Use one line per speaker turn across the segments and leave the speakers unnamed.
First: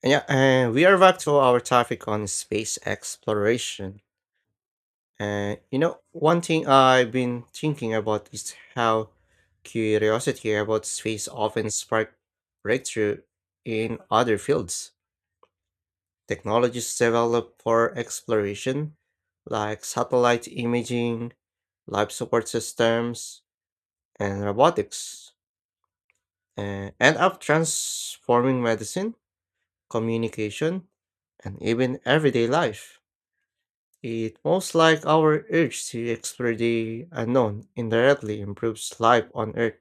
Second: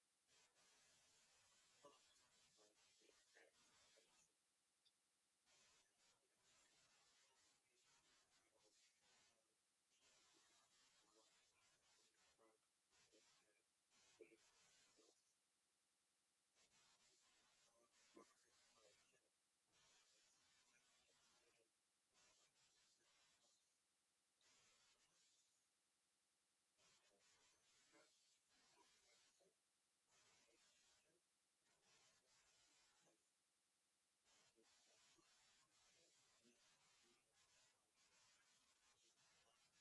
And Yeah, and we are back to our topic on space exploration. And you know, one thing I've been thinking about is how curiosity about space often spark breakthrough in other fields. Technologies developed for exploration, like satellite imaging, life support systems, and robotics, and end up transforming medicine, communication, and even everyday life. It most like our urge to explore the unknown indirectly improves life on Earth,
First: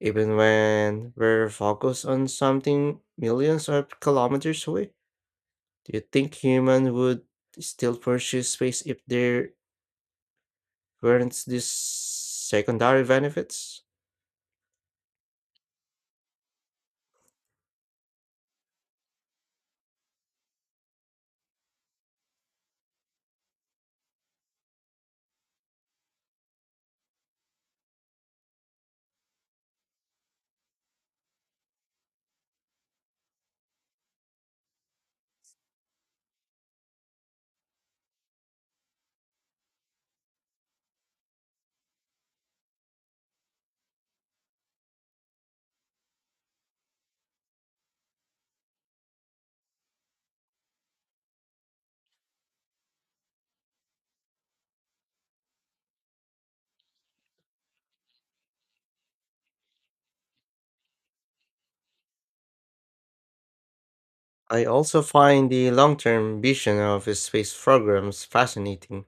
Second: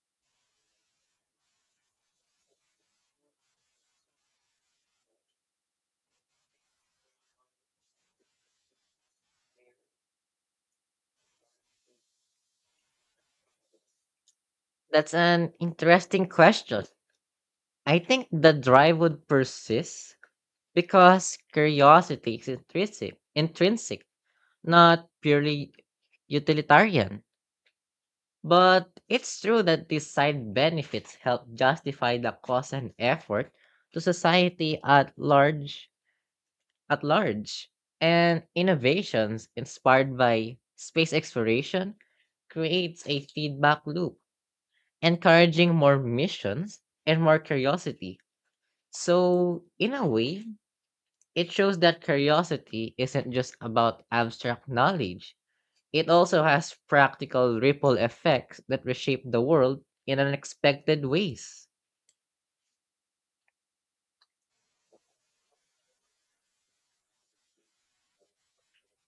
even when we're focused on something millions of kilometers away. Do you think humans would still pursue space if there weren't these secondary benefits?
That's an interesting question. I think the drive would persist because curiosity is intrinsic, not purely utilitarian. But it's true that these side benefits help justify the cost and effort to society at large, and innovations inspired by space exploration creates a feedback loop, encouraging more missions and more curiosity. So, in a way, it shows that curiosity isn't just about abstract knowledge. It also has practical ripple effects that reshape the world in unexpected ways.
I also find the long term vision of space programs fascinating.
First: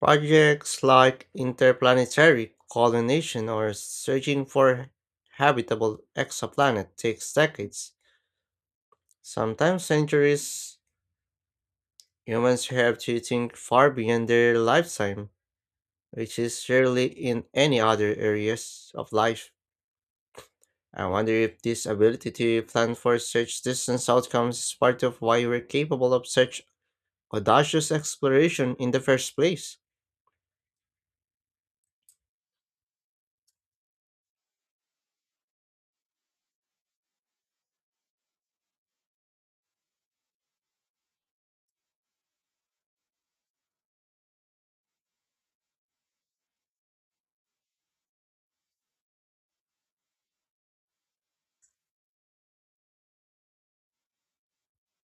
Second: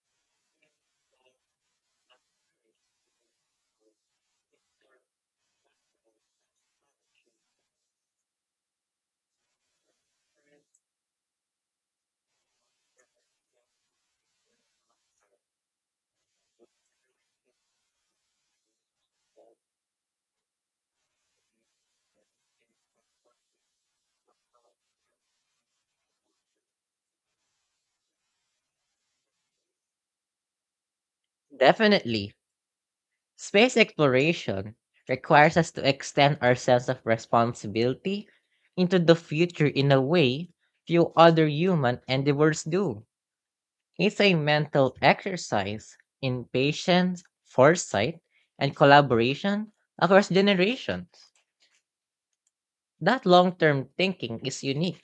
Projects like interplanetary colonization or searching for habitable exoplanet takes decades, sometimes centuries. Humans have to think far beyond their lifetime, which is rarely in any other areas of life. I wonder if this ability to plan for such distant outcomes is part of why we're capable of such audacious exploration in the first place.
Definitely, space exploration requires us to extend our sense of responsibility into the future in a way few other human endeavors do. It's a mental exercise in patience, foresight, and collaboration across generations. That long term thinking is unique.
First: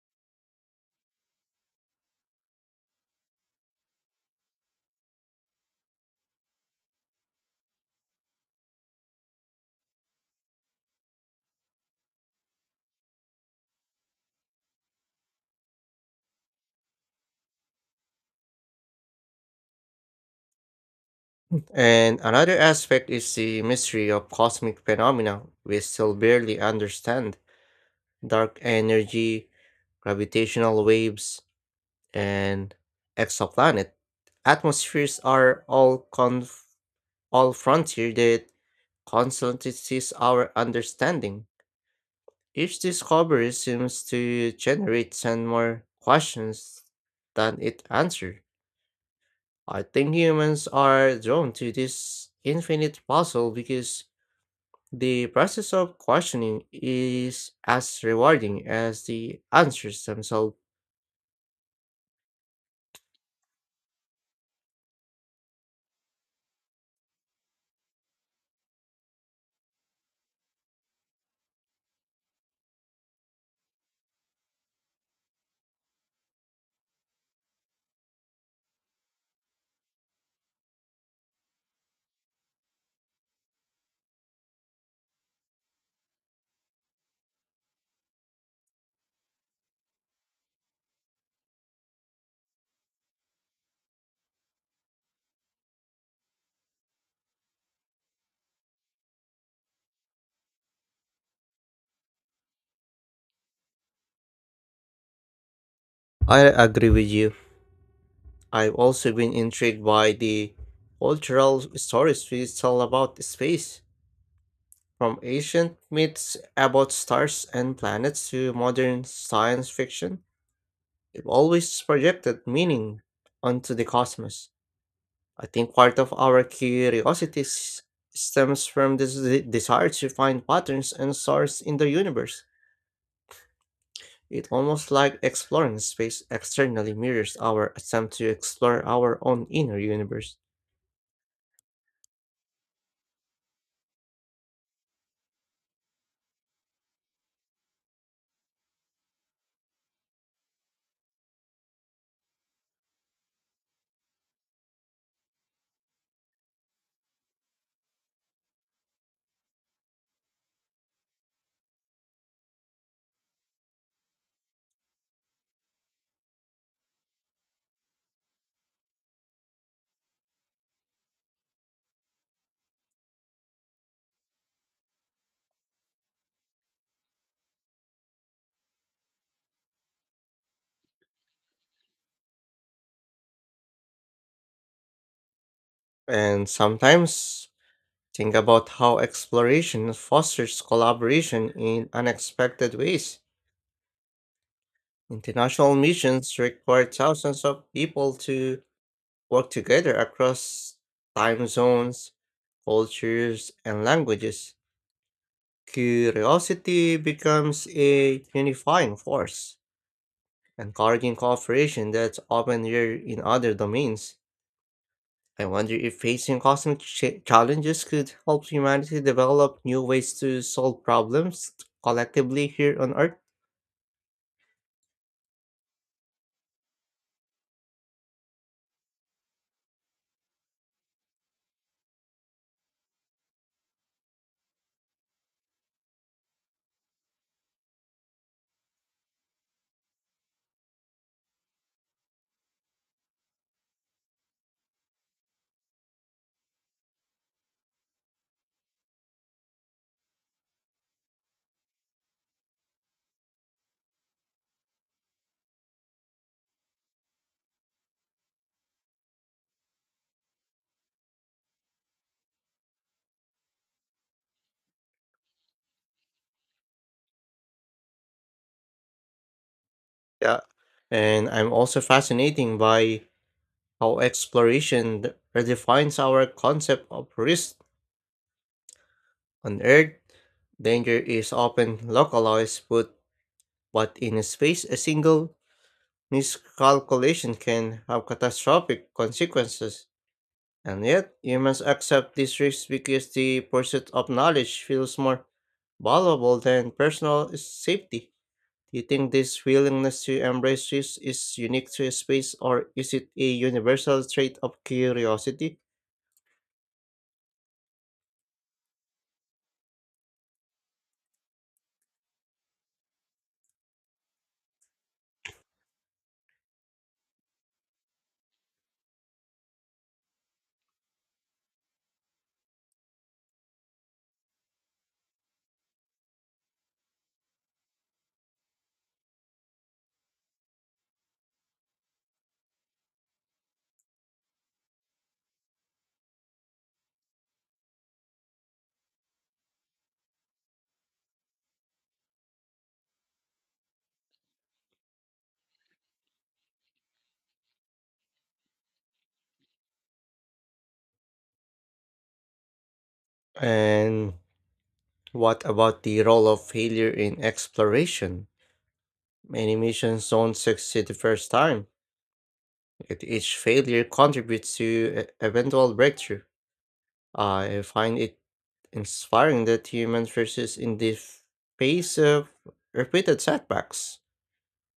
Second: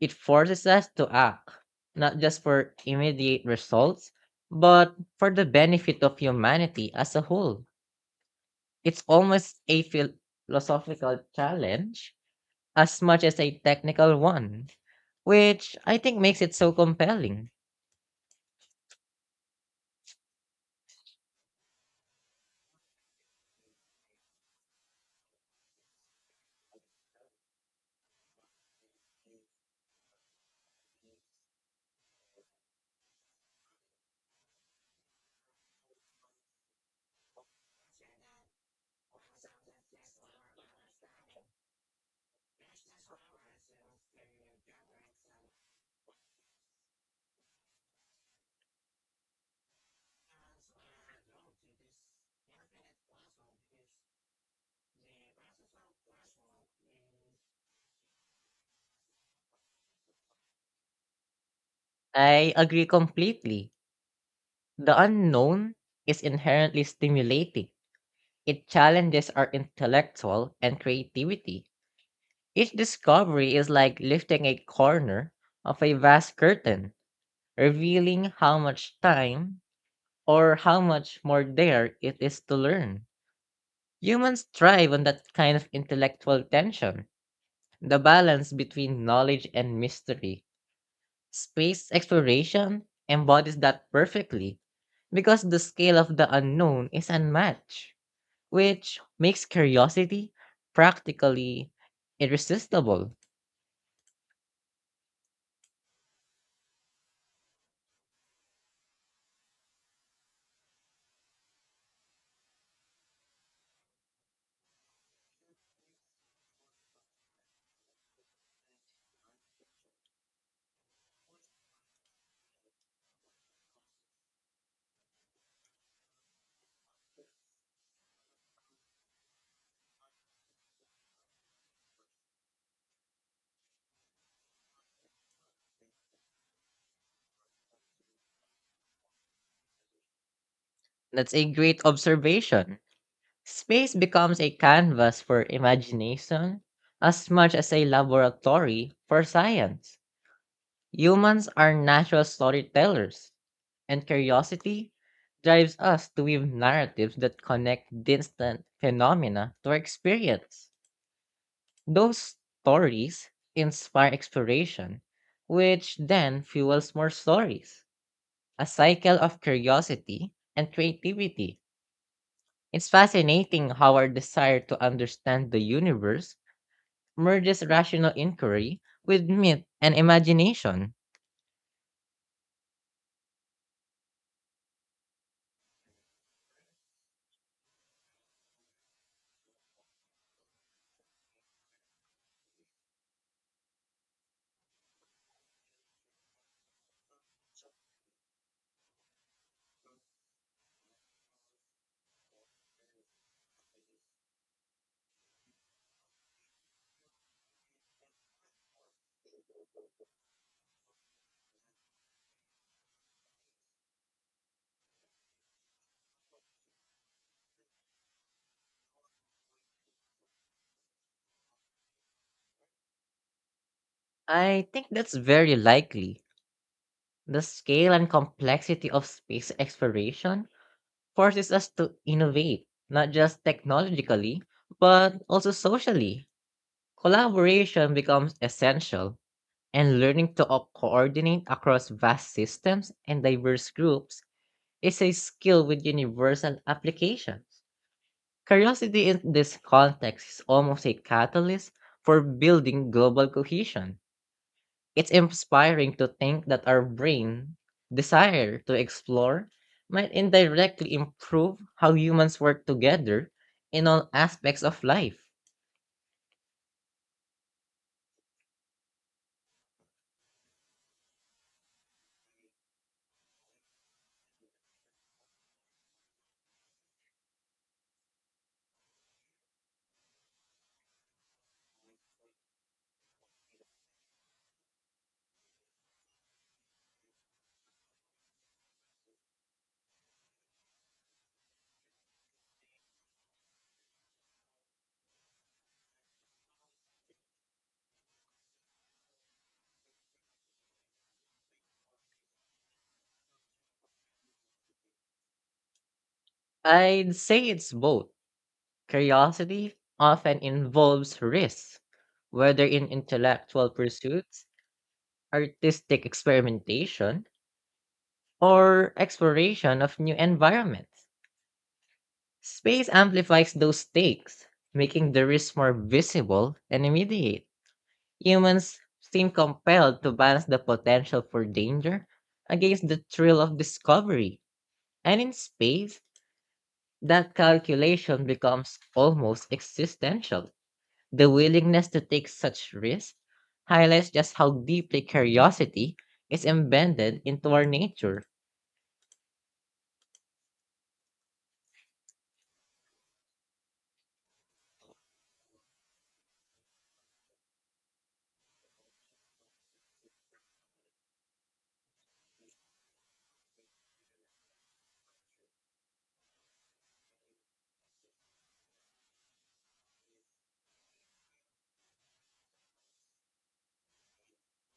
It forces us to act, not just for immediate results, but for the benefit of humanity as a whole. It's almost a philosophical challenge as much as a technical one, which I think makes it so compelling.
And another aspect is the mystery of cosmic phenomena we still barely understand dark energy, gravitational waves, and exoplanet atmospheres are all frontier that constantly sees our understanding. Each discovery seems to generate 10 more questions than it answers. I think humans are drawn to this infinite puzzle because the process of questioning is as rewarding as the answers themselves.
I agree completely. The unknown is inherently stimulating. It challenges our intellectual and creativity. Each discovery is like lifting a corner of a vast curtain, revealing how much time or how much more there it is to learn. Humans thrive on that kind of intellectual tension, the balance between knowledge and mystery. Space exploration embodies that perfectly because the scale of the unknown is unmatched, which makes curiosity practically irresistible.
I agree with you. I've also been intrigued by the cultural stories we tell about space, from ancient myths about stars and planets to modern science fiction. They've always projected meaning onto the cosmos. I think part of our stems from this desire to find patterns and source in the universe. It's almost like exploring space externally mirrors our attempt to explore our own inner universe.
That's a great observation. Space becomes a canvas for imagination as much as a laboratory for science. Humans are natural storytellers and curiosity drives us to weave narratives that connect distant phenomena to our experience. Those stories inspire exploration, which then fuels more stories, a cycle of curiosity and creativity. It's fascinating how our desire to understand the universe merges rational inquiry with myth and imagination.
And sometimes think about how exploration fosters collaboration in unexpected ways. International missions require thousands of people to work together across time zones, cultures, and languages. Curiosity becomes a unifying force, encouraging cooperation that's often rare in other domains. I wonder if facing challenges could help humanity develop new ways to solve problems collectively here on Earth.
I think that's very likely. The scale and complexity of space exploration forces us to innovate, not just technologically, but also socially. Collaboration becomes essential, and learning to coordinate across vast systems and diverse groups is a skill with universal applications. Curiosity in this context is almost a catalyst for building global cohesion. It's inspiring to think that our brain desire to explore might indirectly improve how humans work together in all aspects of life.
Yeah. And I'm also fascinated by how redefines our concept of risk. On Earth, danger is often localized, but in space, a single miscalculation can have catastrophic consequences. And yet, humans accept these risks because the pursuit of knowledge feels more valuable than personal safety. Do you think this willingness to embrace risk is unique to space, or is it a universal trait of curiosity?
I'd say it's both. Curiosity often involves risk, whether in intellectual pursuits, artistic experimentation, or exploration of new environments. Space amplifies those stakes, making the risk more visible and immediate. Humans seem compelled to balance the potential for danger against the thrill of discovery. And in space, that calculation becomes almost existential. The willingness to take such risks highlights just how deeply curiosity is embedded into our nature.
And what about the role of failure in exploration? Many missions don't succeed the first time, yet each failure contributes to eventual breakthrough. I find it inspiring that human versus in the face of repeated setbacks.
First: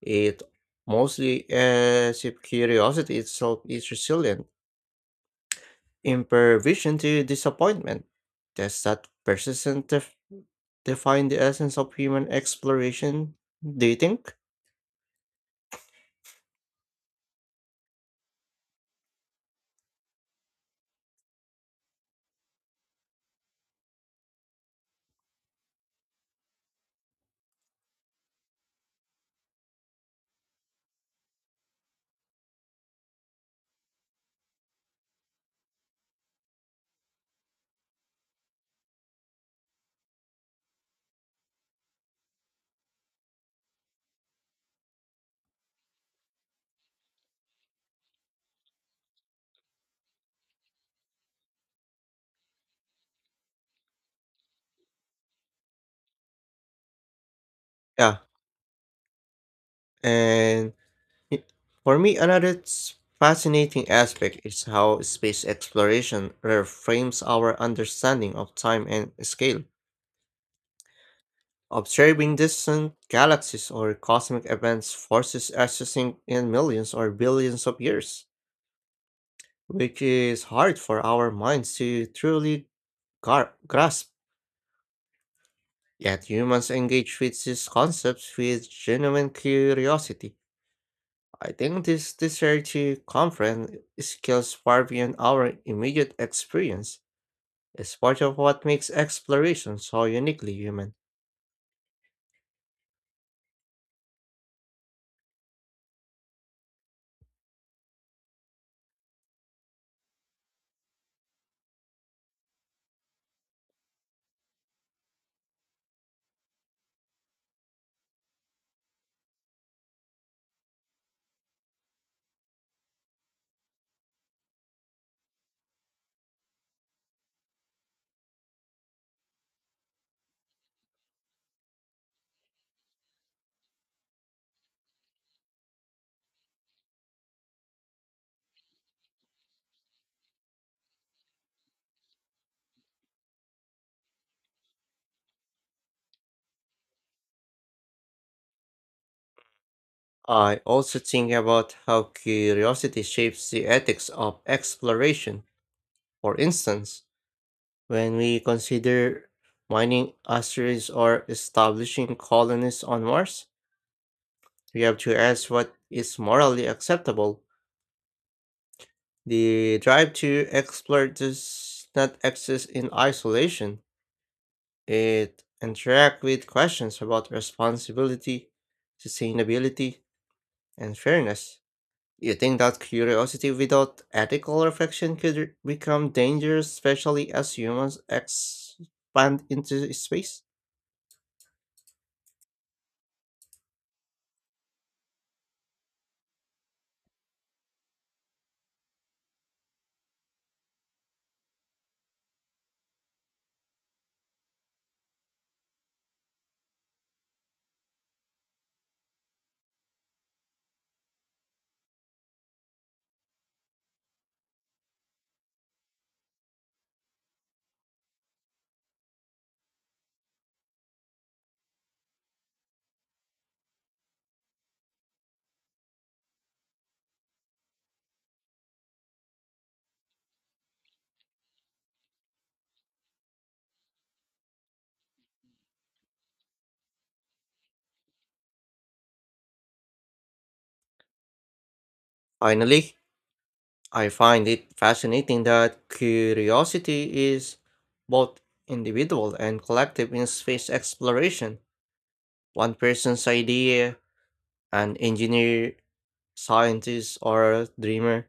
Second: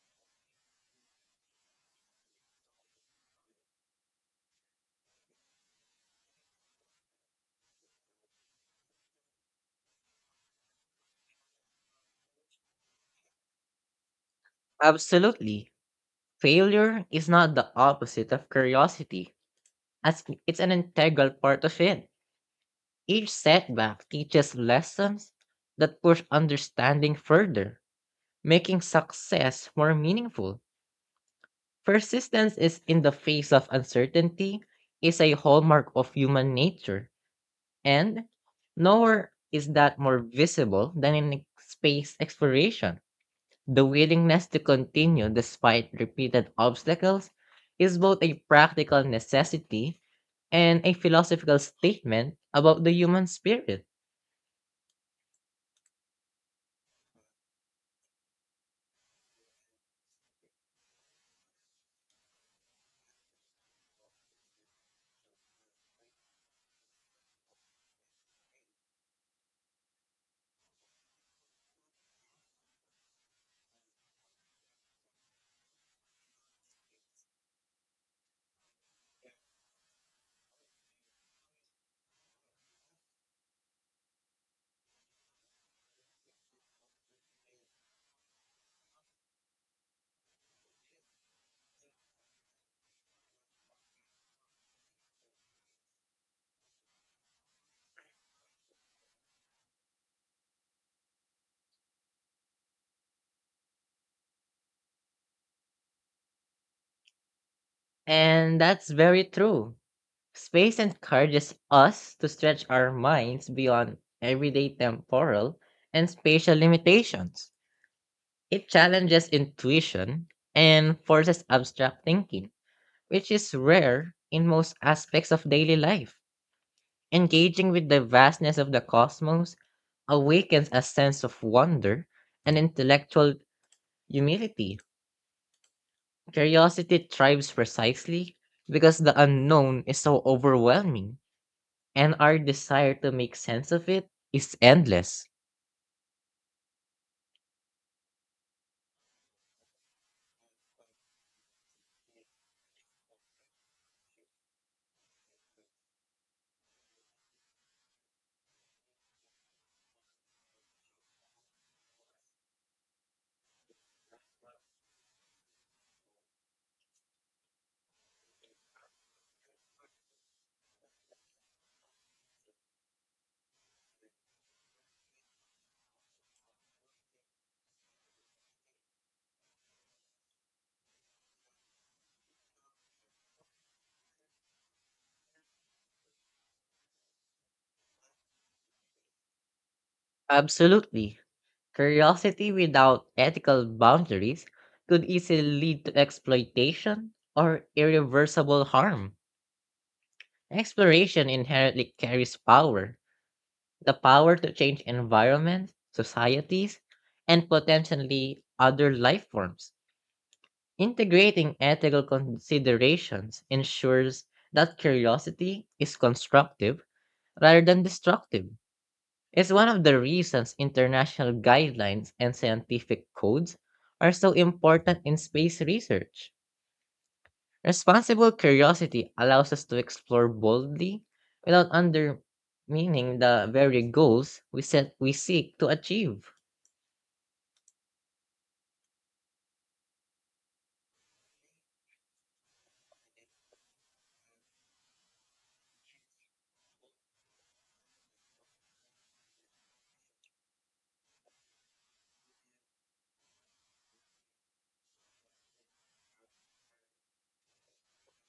It mostly as if curiosity itself is resilient, impervision to disappointment. Does that define the essence of human exploration, do you think?
Absolutely. Failure is not the opposite of curiosity, as it's an integral part of it. Each setback teaches lessons that push understanding further, making success more meaningful. Persistence is in the face of uncertainty is a hallmark of human nature, and nowhere is that more visible than in space exploration. The willingness to continue despite repeated obstacles is both a practical necessity and a philosophical statement about the human spirit.
Yeah, and Y- for me, another fascinating aspect is how space exploration reframes our understanding of time and scale. Observing distant galaxies or cosmic events forces us to think in millions or billions of years, which is hard for our minds to truly grasp. Yet humans engage with these concepts with genuine curiosity. I think this disparity conference skills far beyond our immediate experience is part of what makes exploration so uniquely human.
And that's very true. Space encourages us to stretch our minds beyond everyday temporal and spatial limitations. It challenges intuition and forces abstract thinking, which is rare in most aspects of daily life. Engaging with the vastness of the cosmos awakens a sense of wonder and intellectual humility. Curiosity thrives precisely because the unknown is so overwhelming and our desire to make sense of it is endless.
I also think about how curiosity shapes the ethics of exploration. For instance, when we consider mining asteroids or establishing colonies on Mars, we have to ask what is morally acceptable. The drive to explore does not exist in isolation. It interact with questions about responsibility, sustainability, and fairness. You think that curiosity without ethical reflection could become dangerous, especially as humans expand into space?
Absolutely. Curiosity without ethical boundaries could easily lead to exploitation or irreversible harm. Exploration inherently carries power, the power to change environments, societies, and potentially other life forms. Integrating ethical considerations ensures that curiosity is constructive rather than destructive. It's one of the reasons international guidelines and scientific codes are so important in space research. Responsible curiosity allows us to explore boldly without undermining the very goals we seek to achieve.
Finally, I find it fascinating that curiosity is both individual and collective in space exploration. One person's idea, an engineer, scientist, or a dreamer,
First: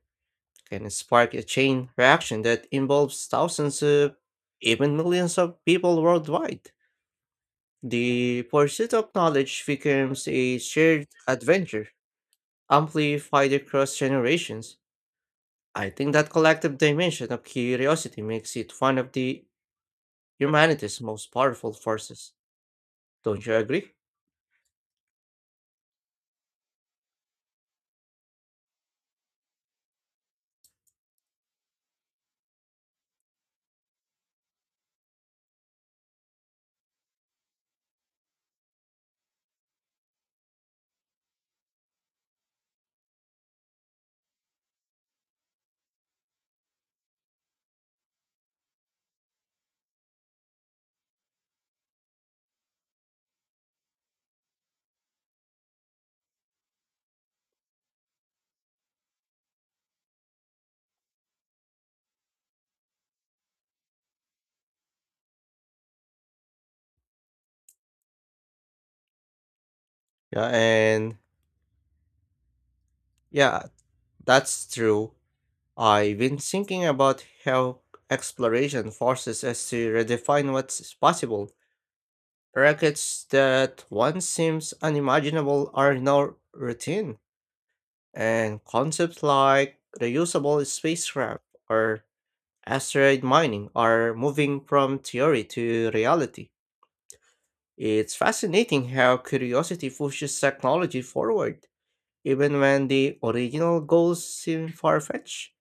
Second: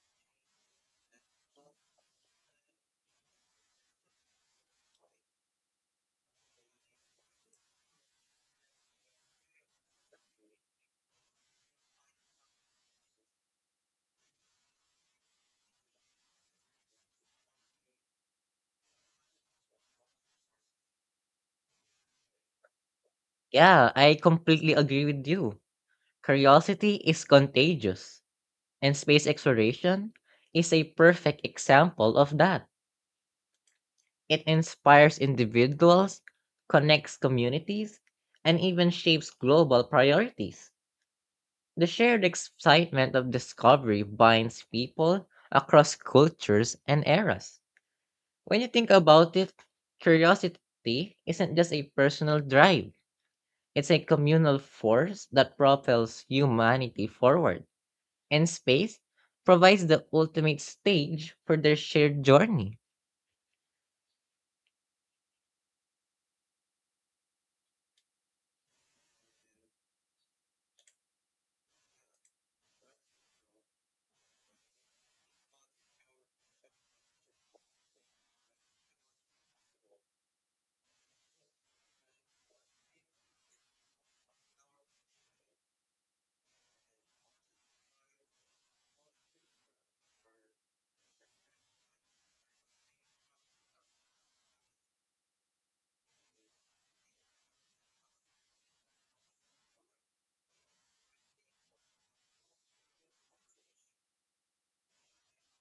can spark a chain reaction that involves thousands of, even millions of people worldwide. The pursuit of knowledge becomes a shared adventure, amplified across generations. I think that collective dimension of curiosity makes it one of the humanity's most powerful forces. Don't you agree?
Yeah, I completely agree with you. Curiosity is contagious, and space exploration is a perfect example of that. It inspires individuals, connects communities, and even shapes global priorities. The shared excitement of discovery binds people across cultures and eras. When you think about it, curiosity isn't just a personal drive, it's a communal force that propels humanity forward. And space provides the ultimate stage for their shared journey.
Yeah, and yeah, that's true. I've been thinking about how exploration forces us to redefine what's possible. Brackets that once seems unimaginable are now routine, and concepts like reusable spacecraft or asteroid mining are moving from theory to reality. It's fascinating how curiosity pushes technology forward, even when the original goals seem far fetched.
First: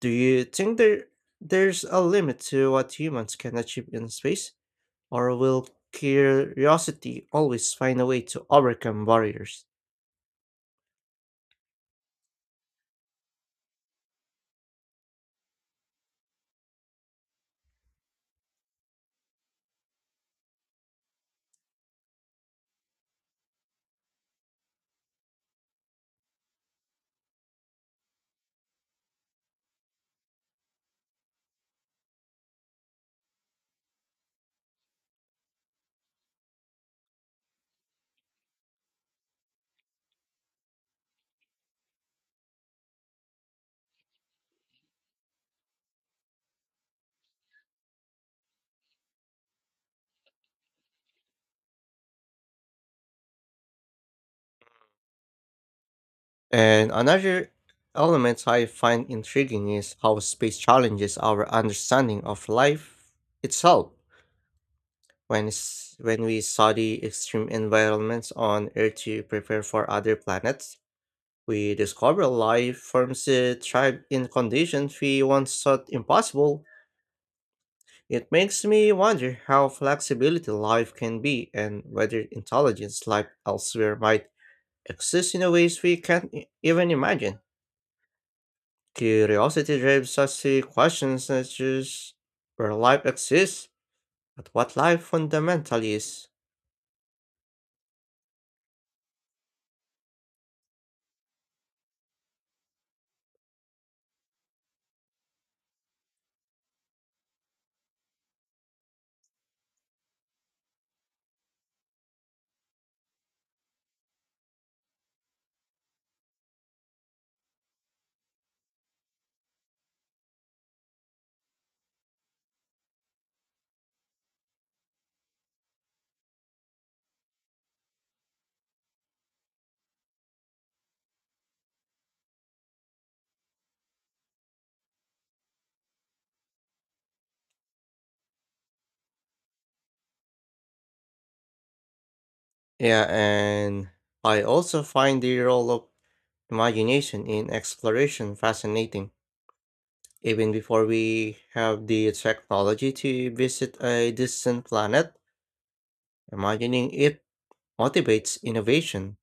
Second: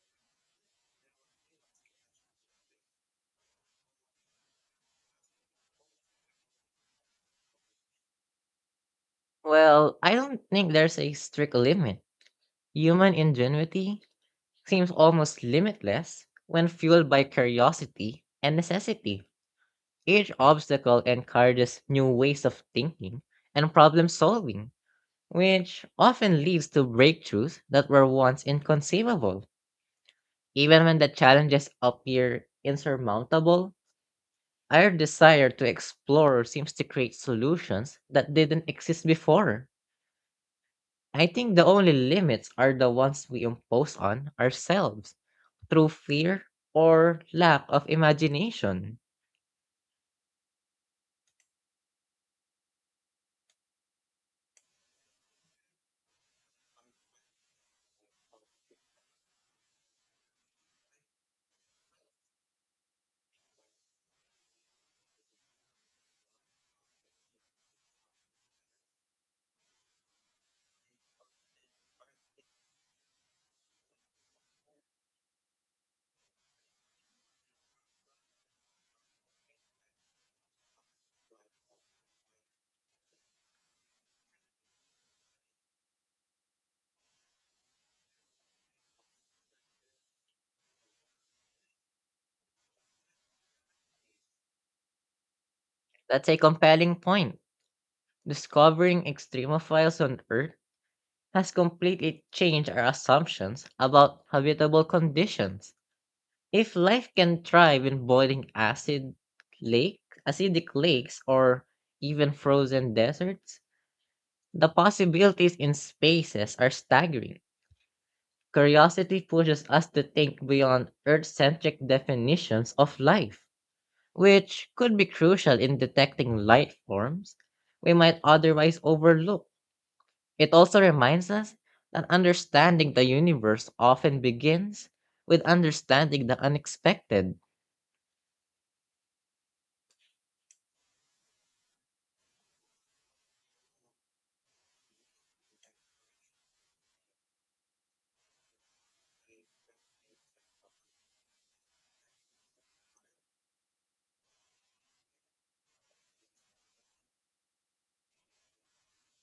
Do you think there's a limit to what humans can achieve in space, or will curiosity always find a way to overcome barriers?
Well, I don't think there's a strict limit. Human ingenuity seems almost limitless when fueled by curiosity and necessity. Each obstacle encourages new ways of thinking and problem solving, which often leads to breakthroughs that were once inconceivable. Even when the challenges appear insurmountable, our desire to explore seems to create solutions that didn't exist before. I think the only limits are the ones we impose on ourselves through fear or lack of imagination.
And another element I find intriguing is how space challenges our understanding of life itself. When we study extreme environments on Earth to prepare for other planets, we discover life forms that thrive in conditions we once thought impossible. It makes me wonder how flexibility life can be and whether intelligence life elsewhere might exist in a ways we can't even imagine. Curiosity drives us to questions such as where life exists, but what life fundamentally
That's
is.
a compelling point. Discovering extremophiles on Earth has completely changed our assumptions about habitable conditions. If life can thrive in lake, acidic lakes, or even frozen deserts, the possibilities in spaces are staggering. Curiosity pushes us to think beyond Earth centric definitions of life, which could be crucial in detecting light forms we might otherwise overlook. It also reminds us that understanding the universe often begins with understanding the unexpected.
Yeah, and I also find the role of imagination in exploration fascinating. Even before we have the technology to visit a distant planet, imagining it motivates innovation.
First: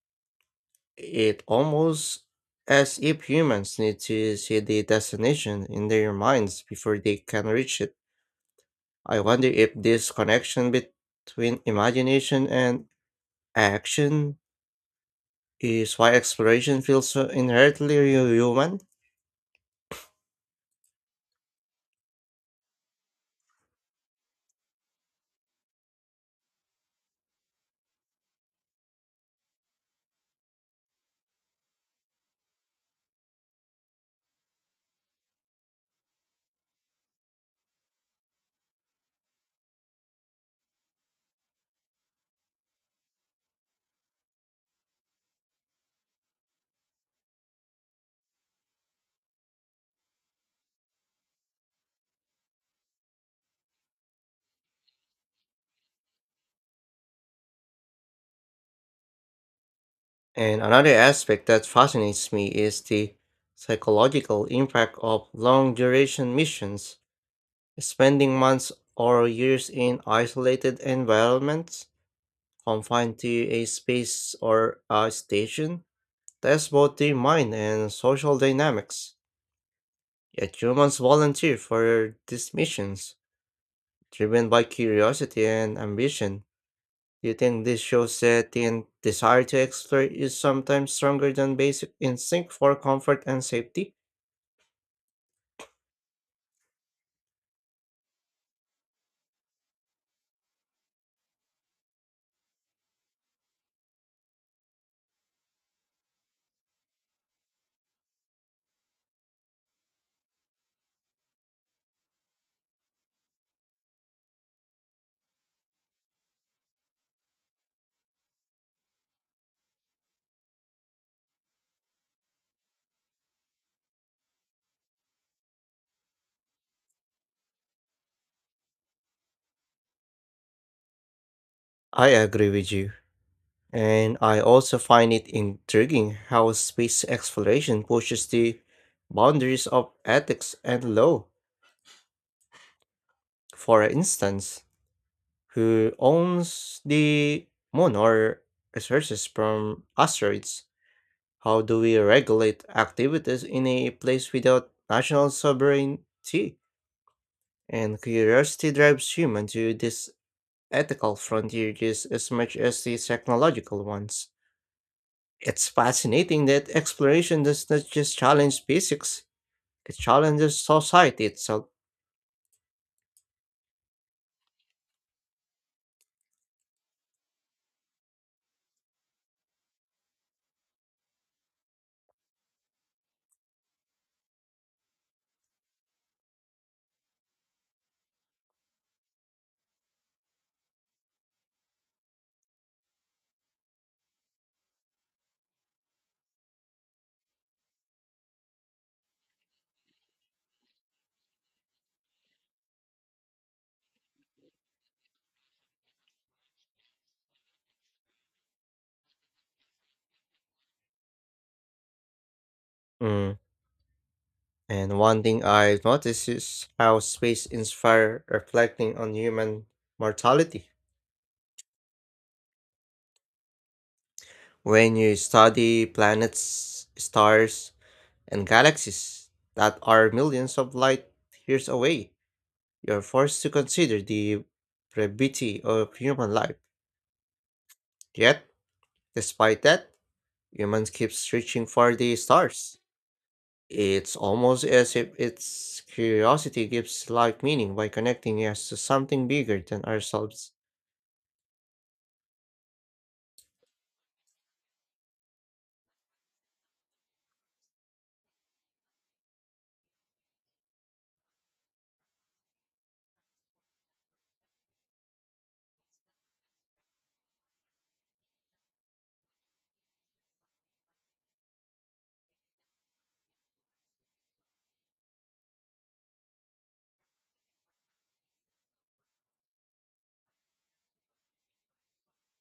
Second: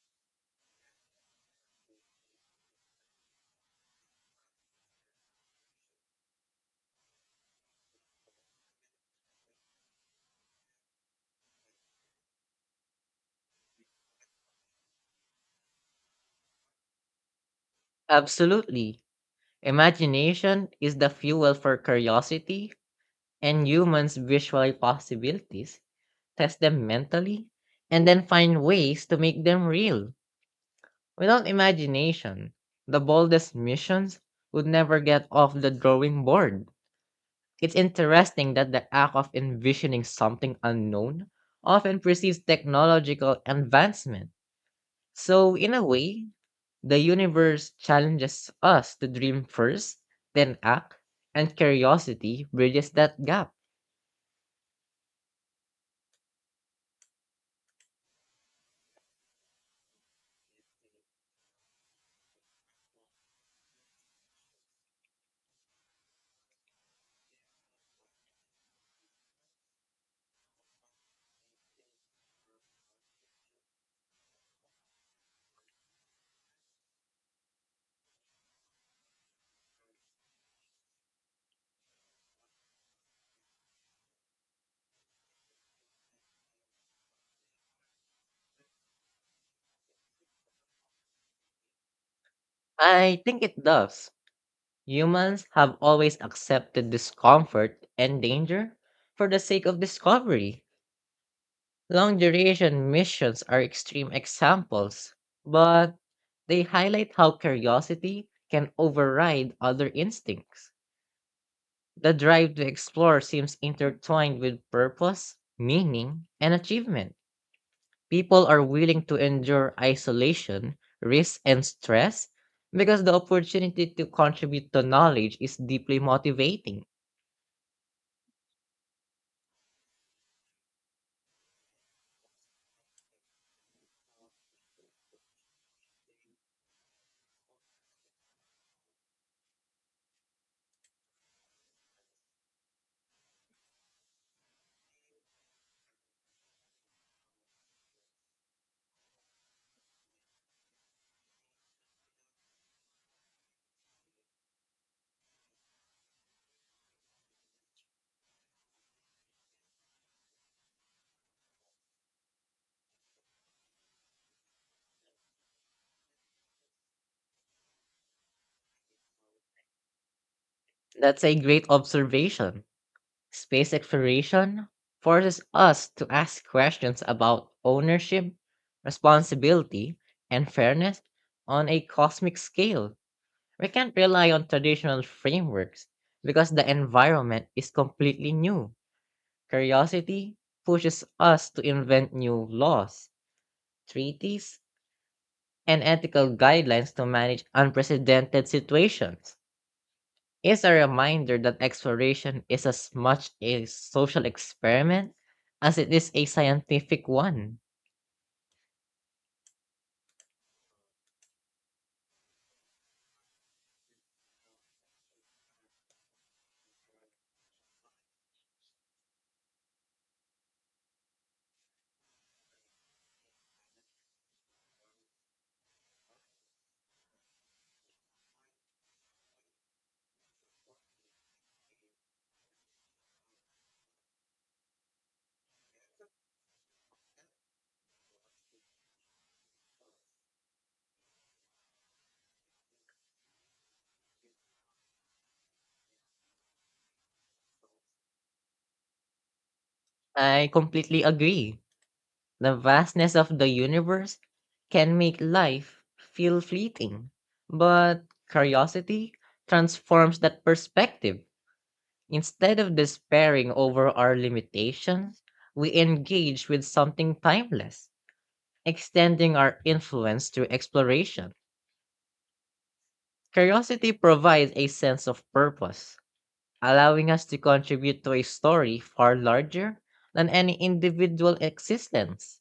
It almost as if humans need to see the destination in their minds before they can reach it. I wonder if this connection between imagination and action is why exploration feels so inherently human.
Absolutely. Imagination is the fuel for curiosity, and humans visualize possibilities, test them mentally, and then find ways to make them real. Without imagination, the boldest missions would never get off the drawing board. It's interesting that the act of envisioning something unknown often precedes technological advancement. So, in a way, the universe challenges us to dream first, then act, and curiosity bridges that gap.
And another aspect that fascinates me is the psychological impact of long duration missions. Spending months or years in isolated environments confined to a space or a station, tests both the mind and social dynamics. Yet humans volunteer for these missions, driven by curiosity and ambition. Do you think this shows that the desire to explore is sometimes stronger than basic instinct for
I
comfort
think
and
it
safety?
does. Humans have always accepted discomfort and danger for the sake of discovery. Long duration missions are extreme examples, but they highlight how curiosity can override other instincts. The drive to explore seems intertwined with purpose, meaning, and achievement. People are willing to endure isolation, risk, and stress because the opportunity to contribute to knowledge is deeply motivating.
I agree with you. And I also find it intriguing how space exploration pushes the boundaries of ethics and law. For instance, who owns the moon or resources from asteroids. How do we regulate activities in a place without national sovereignty? And curiosity drives humans to these ethical frontier just as much as the technological ones. It's fascinating that exploration does not just challenge physics, it challenges
That's
society
a great
itself.
observation. Space exploration forces us to ask questions about ownership, responsibility, and fairness on a cosmic scale. We can't rely on traditional frameworks because the environment is completely new. Curiosity pushes us to invent new laws, treaties, and ethical guidelines to manage unprecedented situations. Is a reminder that exploration is as much a social experiment as it is a scientific one.
Mm, and one thing I've noticed is how space inspires reflecting on human mortality. When you study planets, stars, and galaxies that are millions of light years away, you're forced to consider the brevity of human life. Yet, despite that, humans keep searching for the stars. It's almost as if its curiosity gives life meaning by connecting us to something bigger than
I
ourselves.
completely agree. The vastness of the universe can make life feel fleeting, but curiosity transforms that perspective. Instead of despairing over our limitations, we engage with something timeless, extending our influence through exploration. Curiosity provides a sense of purpose, allowing us to contribute to a story far larger than any individual existence.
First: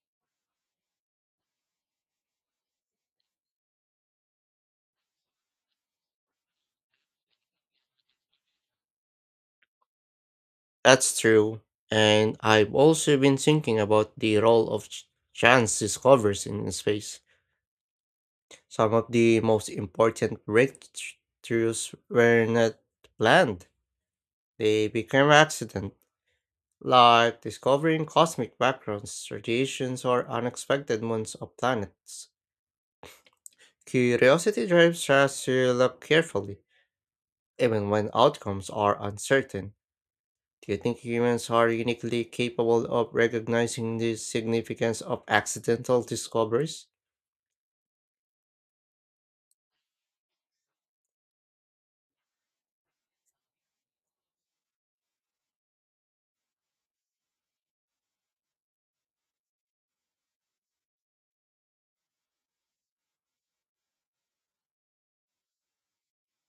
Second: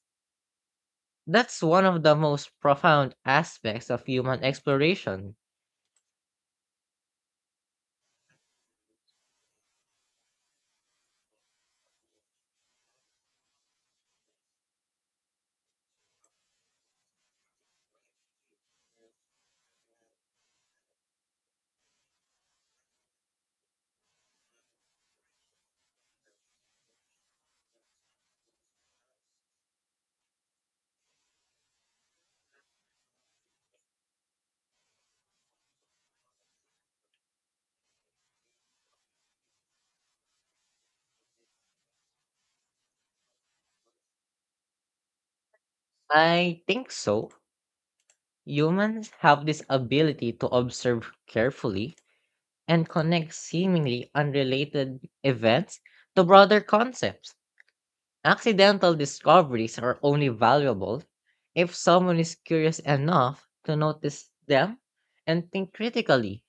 That's one of the most profound aspects of human exploration.
That's true. And I've also been thinking about the role of chance discoveries in space. Some of the most important breakthroughs were not planned, they became accident, like discovering cosmic backgrounds, radiations, or unexpected moons of planets. Curiosity drives us to look carefully, even when outcomes are uncertain. Do you think humans are uniquely capable of recognizing the significance of accidental
I
discoveries?
think so. Humans have this ability to observe carefully and connect seemingly unrelated events to broader concepts. Accidental discoveries are only valuable if someone is curious enough to notice them and think critically.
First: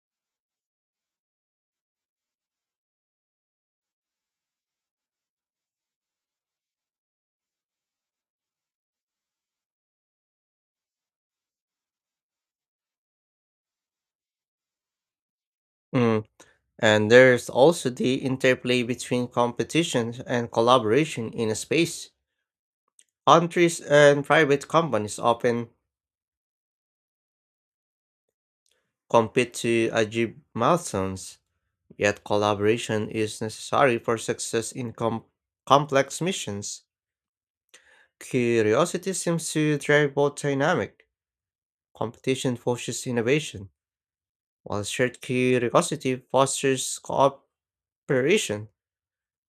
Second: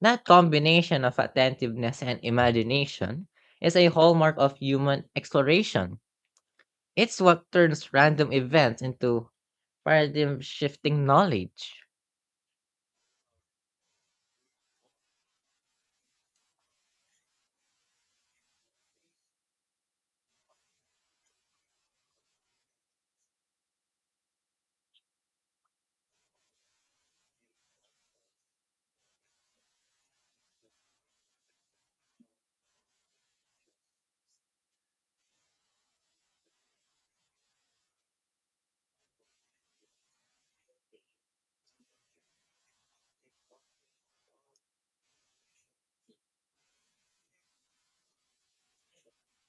That combination of attentiveness and imagination is a hallmark of human exploration. It's what turns random events into paradigm shifting knowledge.
Mm. And there's also the interplay between competition and collaboration in a space. Countries and private companies often compete to achieve milestones, yet collaboration is necessary for success in complex missions. Curiosity seems to drive both dynamic. Competition fosters innovation, while shared curiosity fosters cooperation.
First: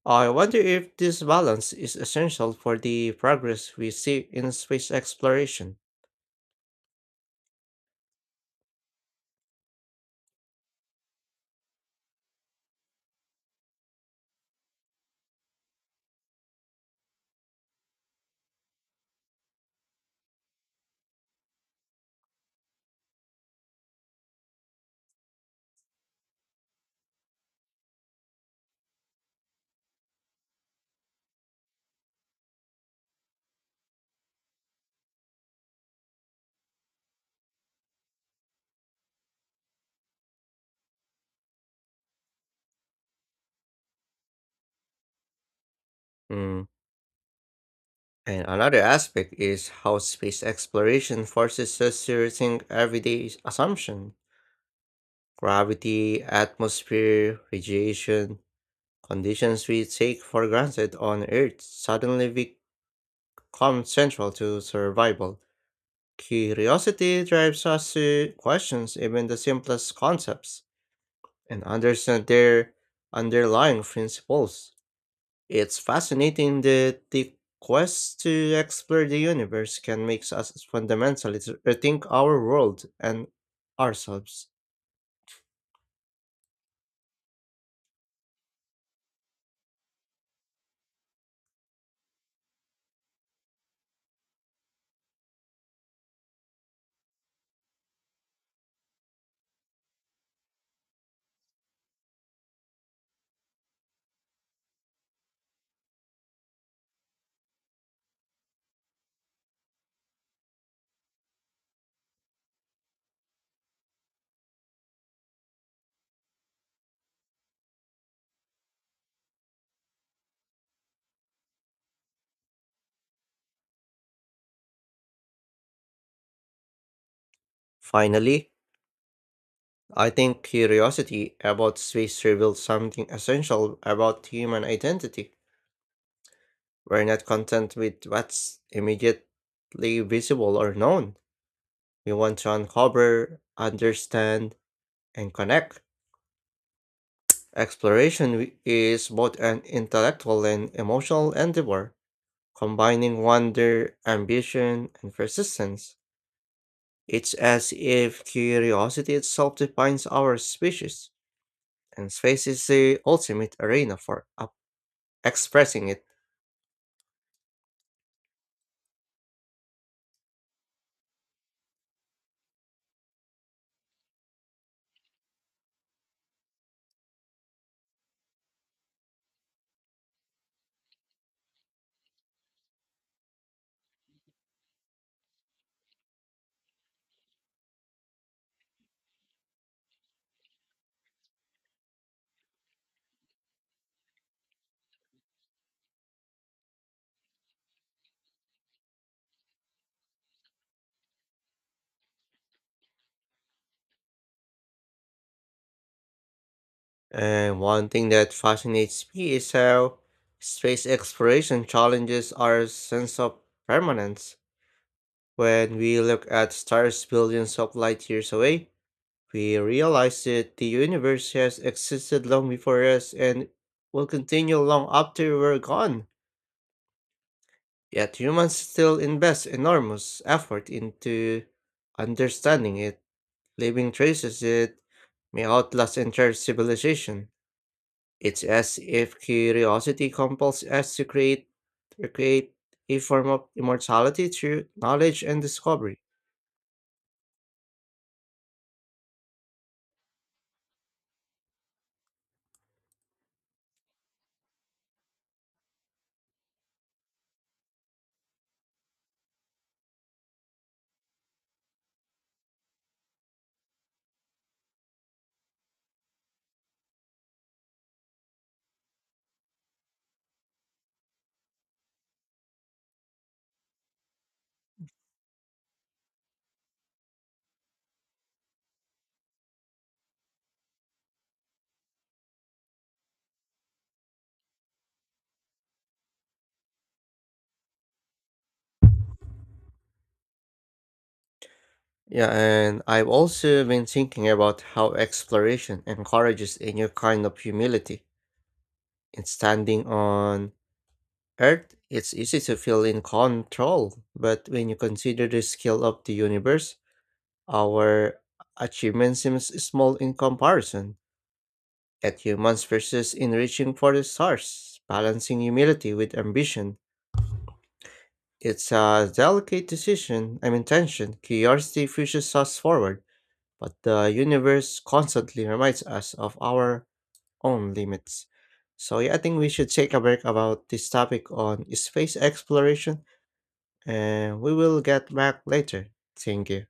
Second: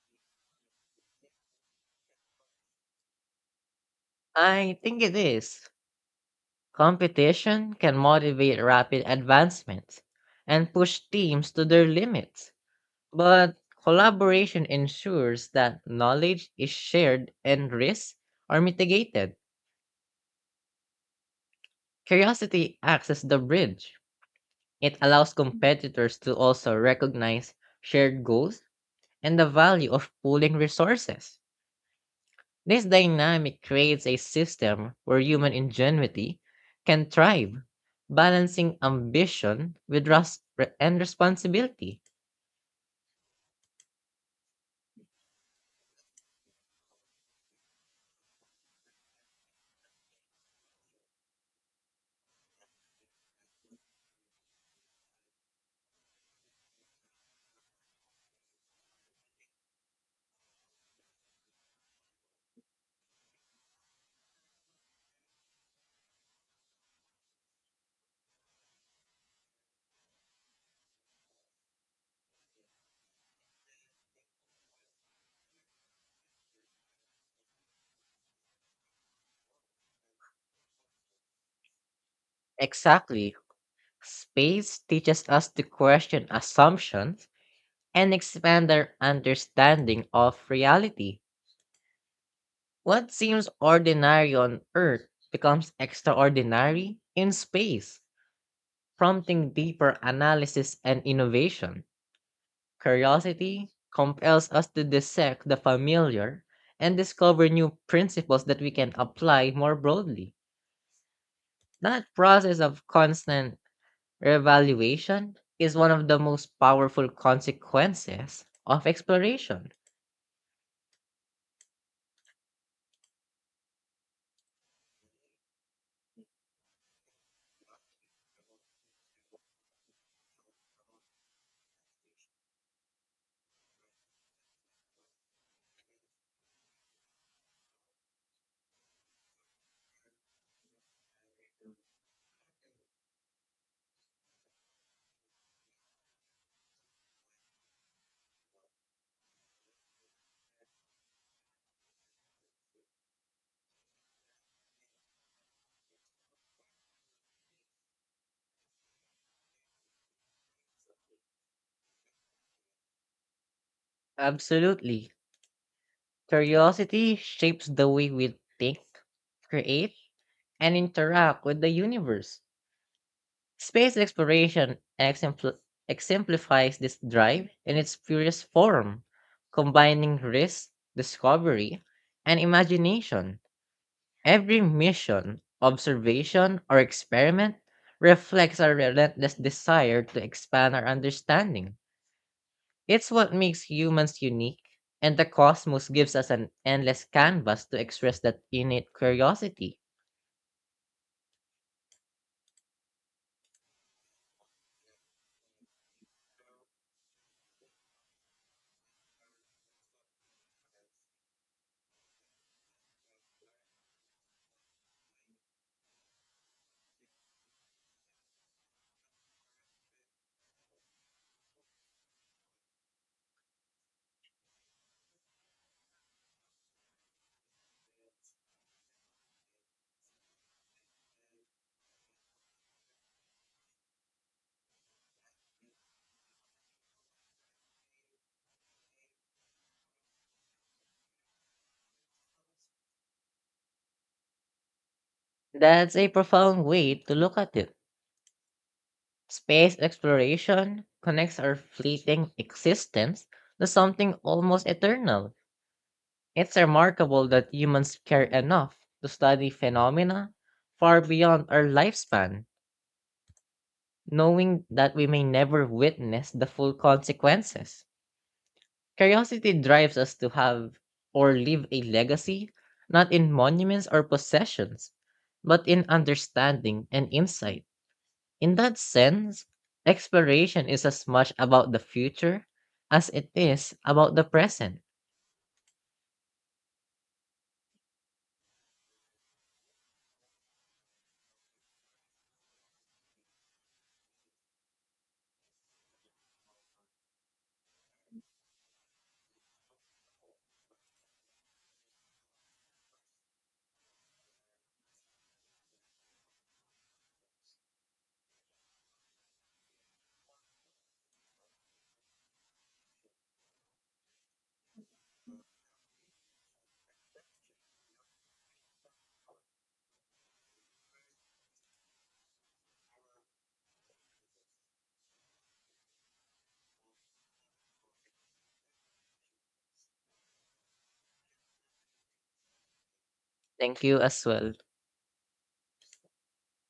I wonder if this balance is essential for the progress we see in
I
space
think it is.
exploration.
Competition can motivate rapid advancement and push teams to their limits, but collaboration ensures that knowledge is shared and risks are mitigated. Curiosity acts as the bridge. It allows competitors to also recognize shared goals and the value of pooling resources. This dynamic creates a system where human ingenuity can thrive, balancing ambition with and responsibility.
Hmm, and another aspect is how space exploration forces us to rethink everyday assumptions. Gravity, atmosphere, radiation, conditions we take for granted on Earth suddenly become central to survival. Curiosity drives us to question even the simplest concepts and understand their underlying principles. It's fascinating that the quest to explore the universe can make us fundamentally to rethink our world and
Exactly.
ourselves.
Space teaches us to question assumptions and expand our understanding of reality. What seems ordinary on Earth becomes extraordinary in space, prompting deeper analysis and innovation. Curiosity compels us to dissect the familiar and discover new principles that we can apply more broadly. That process of constant reevaluation is one of the most powerful consequences of exploration.
Finally, I think curiosity about space reveals something essential about human identity. We're not content with what's immediately visible or known. We want to uncover, understand, and connect. Is both an intellectual and emotional endeavor, combining wonder, ambition, and persistence. It's as if curiosity itself defines our species, and space is the ultimate arena for
Absolutely.
expressing it.
Curiosity shapes the way we think, create, and interact with the universe. Space exploration exemplifies this drive in its purest form, combining risk, discovery, and imagination. Every mission, observation, or experiment reflects our relentless desire to expand our understanding. It's what makes humans unique, and the cosmos gives us an endless canvas to express that innate curiosity.
And one thing that fascinates me is how space exploration challenges our sense of permanence. When we look at stars billions of light years away, we realize that the universe has existed long before us and will continue long after we're gone. Yet humans still invest enormous effort into understanding it, leaving traces that may outlast entire civilization. It's as if curiosity compels us to create a form of immortality through knowledge and
That's
discovery.
a profound way to look at it. Space exploration connects our fleeting existence to something almost eternal. It's remarkable that humans care enough to study phenomena far beyond our lifespan, knowing that we may never witness the full consequences. Curiosity drives us to have or leave a legacy, not in monuments or possessions, but in understanding and insight. In that sense, exploration is as much about the future as it is about the present.
Yeah, and I've also been thinking about how exploration encourages a new kind of humility. In standing on Earth, it's easy to feel in control, but when you consider the scale of the universe, our achievement seems small in comparison. Yet humans persist in reaching for the stars, balancing humility with ambition. It's a delicate decision, I mean tension. Curiosity pushes us forward, but the universe constantly reminds us of our own limits. So yeah, I think we should take a break about this topic on space exploration
Thank you as
and we
well.
will get back later. Thank you.